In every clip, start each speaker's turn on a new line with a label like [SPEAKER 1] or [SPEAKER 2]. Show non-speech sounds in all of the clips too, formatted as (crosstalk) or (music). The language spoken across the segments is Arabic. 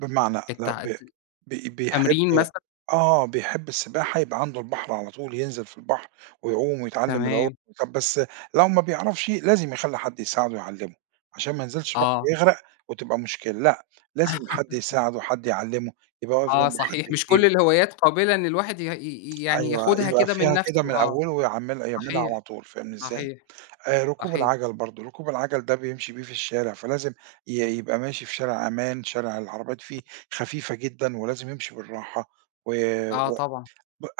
[SPEAKER 1] بمعنى لأ،
[SPEAKER 2] التع ت
[SPEAKER 1] ب بي بيحب
[SPEAKER 2] تمرين مثلًا؟
[SPEAKER 1] آه، بيحب السباحة يبقى عنده البحر على طول ينزل في البحر، ويعوم ويتعلم العوم،
[SPEAKER 2] تمام.
[SPEAKER 1] طَب بس لو ما بيعرفش، لازم يخلّي حد يساعدُه ويعلمُه، علشان ما ينزلش البحر
[SPEAKER 2] آه.
[SPEAKER 1] ويغرق وتبقى مشكلة، لأ، لازم حد
[SPEAKER 2] (laughs)
[SPEAKER 1] يساعدُه، حد يعلّمُه، يبقى واقف
[SPEAKER 2] آه،
[SPEAKER 1] جمبه
[SPEAKER 2] صحيح
[SPEAKER 1] حد
[SPEAKER 2] مش كُلّ
[SPEAKER 1] كبير.
[SPEAKER 2] الهوايات قابلة إن الواحد يه ي ي يعني
[SPEAKER 1] أيوه
[SPEAKER 2] ياخُدها
[SPEAKER 1] يبقى
[SPEAKER 2] كده من
[SPEAKER 1] فيها كده
[SPEAKER 2] نفْسُه
[SPEAKER 1] من
[SPEAKER 2] آه،
[SPEAKER 1] أوله، ويعمل يعملها على
[SPEAKER 2] صحيح،
[SPEAKER 1] طول فاهمني إزاي،
[SPEAKER 2] صحيح،
[SPEAKER 1] آآ ركوب
[SPEAKER 2] صحيح.
[SPEAKER 1] العَجل برضه، ركوب العَجل ده بيمشي بيه في الشارع، فلازم ي يبقى ماشي في شارع أمان، شارع العربيات
[SPEAKER 2] امم.
[SPEAKER 1] فيه خفيفة جدًا، ولازم يمشي بالراحة، و
[SPEAKER 2] آه،
[SPEAKER 1] و
[SPEAKER 2] طبعًا.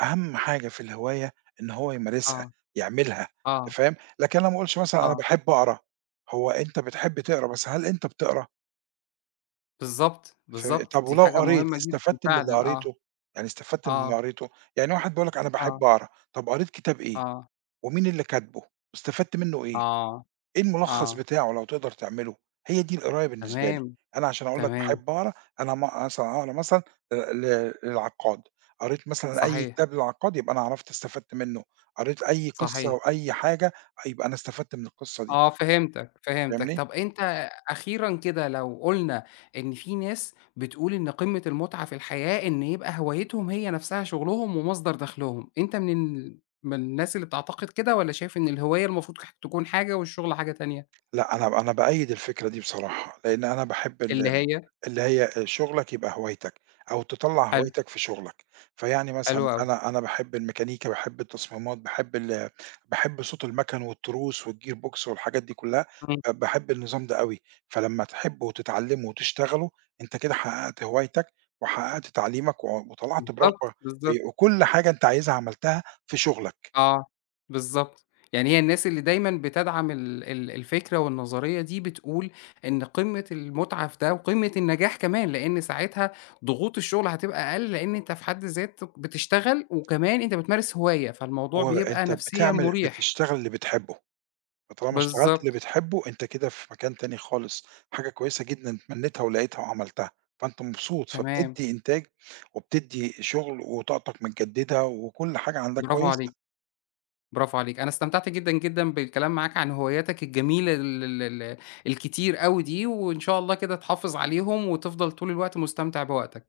[SPEAKER 1] أهم حاجة في الهواية إن هو يمارسها،
[SPEAKER 2] آه،
[SPEAKER 1] يعملها
[SPEAKER 2] آه.
[SPEAKER 1] أنت فاهم، لكن أنا ما أقولش مثلًا أنا
[SPEAKER 2] آه.
[SPEAKER 1] باحب أقرا، هو أنت بتحب تقرا، بس هل أنت بتقرا؟
[SPEAKER 2] بالضبط،
[SPEAKER 1] ف
[SPEAKER 2] بالضبط،
[SPEAKER 1] طَب
[SPEAKER 2] دي
[SPEAKER 1] ولو
[SPEAKER 2] حاجة مُهمّة
[SPEAKER 1] قريت
[SPEAKER 2] جدًا
[SPEAKER 1] استفدت من اللي
[SPEAKER 2] فعلًا آه،
[SPEAKER 1] قريتُه، يعني استفدت من اللي
[SPEAKER 2] آه.
[SPEAKER 1] قريتُه؟ يعني واحد بيقول لَك أنا باحب
[SPEAKER 2] آه.
[SPEAKER 1] أقرا، طَب قريت كتاب إيه؟
[SPEAKER 2] آه.
[SPEAKER 1] ومين اللي كاتبُه؟ استفدت منُّه إيه؟
[SPEAKER 2] آه،
[SPEAKER 1] إيه المُلخَّص
[SPEAKER 2] آه.
[SPEAKER 1] بتاعه لو تقدر تعملُه؟ هي دي القراية بالنسبة لي،
[SPEAKER 2] تمام،
[SPEAKER 1] أنا علشان أقول لَك
[SPEAKER 2] تمام.
[SPEAKER 1] باحب أقرا، أنا ما أقر مثلًا اقرا مثلًا آآ ل للعقّاد، قريت مثلًا أي
[SPEAKER 2] صحيح.
[SPEAKER 1] كتاب للعقّاد، يبقى أنا عرفت استفدت منُه، قريت أي قصّة
[SPEAKER 2] صحيح.
[SPEAKER 1] وأي حاجة، يبقى أنا استفدت من القِصّة دي.
[SPEAKER 2] آه، فهمتَك، فهمتَك،
[SPEAKER 1] فاهمني؟
[SPEAKER 2] طَب أنت أخيرًا كده لو قُلنا إن في ناس بتقول إن قمّة المُتعَة في الحياة، إن يبقى هوايتهم هي نفْسها شُغلهم ومصدر دخلُهم، أنت من ال من الناس اللي بتعتقد كده، والّا شايف إن الهواية المفروض تكون حاجة، والشُّغل حاجة تانية؟
[SPEAKER 1] لأ، أنا أنا بأيّد الفكرة دي بصراحة، لإن أنا باحب
[SPEAKER 2] اللي
[SPEAKER 1] ال
[SPEAKER 2] هي؟
[SPEAKER 1] اللي هي شُغلَك يبقى هوايتَك، أو تطلَّع
[SPEAKER 2] حلو.
[SPEAKER 1] هوايتَك في شُغلَك، فيعني مثلًا
[SPEAKER 2] حلو أوي.
[SPEAKER 1] أنا أنا باحب الميكانيكا، باحب التصميمات، باحب ال باحب صوت المَكن والتروس والGear Box والحاجات دي كُلّها،
[SPEAKER 2] إمم.
[SPEAKER 1] آآ باحب النظام ده أوي، فلمّا تحبُه وتتعلمُه وتشتغلُه، أنت كده حققت هوايتَك، وحققت تعليمَك، و وطلعت برغبة
[SPEAKER 2] بالضبط، بالضبط.
[SPEAKER 1] آآ وكُلّ حاجة أنت عايزها عملتها في شُغلَك.
[SPEAKER 2] آه، بالضبط، يعني هي الناس اللي دايمًا بتدعم ال ال الفكرة والنظرية دي، بتقول إن قمّة المُتعة في ده، وقمّة النجاح كمان، لإن ساعتها ضغوط الشُّغل هتبقى أقل، لإن أنت في حد ذاتك بتشتغل، وكمان أنت بتمارس هواية، فالموضوع بيبقى
[SPEAKER 1] وأنت
[SPEAKER 2] نفسيًا
[SPEAKER 1] بتعمل
[SPEAKER 2] مُريح.
[SPEAKER 1] بتشتغل اللي بتحبُه، فطالما اشتغلت اللي
[SPEAKER 2] بالضبط.
[SPEAKER 1] بتحبُه، أنت كده في مكان تاني خالص، حاجة كويسة جدًا اتمنيتها ولقيتها وعملتها، فأنت مبسوط،
[SPEAKER 2] تمام.
[SPEAKER 1] فبتدّي إنتاج وبتدّي شُغل، وطاقتَك متجددة، وكُلّ حاجة عندَك
[SPEAKER 2] براڤو عليك،
[SPEAKER 1] كويسة.
[SPEAKER 2] براڤو عليك، أنا استمتعت جدًا، جدًا بالكلام معاك عن هواياتَك الجميلة ال ال ال الكتير أوي دي، وإن شاء الله كده تحافظ عليهم، وتفضل طول الوقت مُستمتع بوقتَك.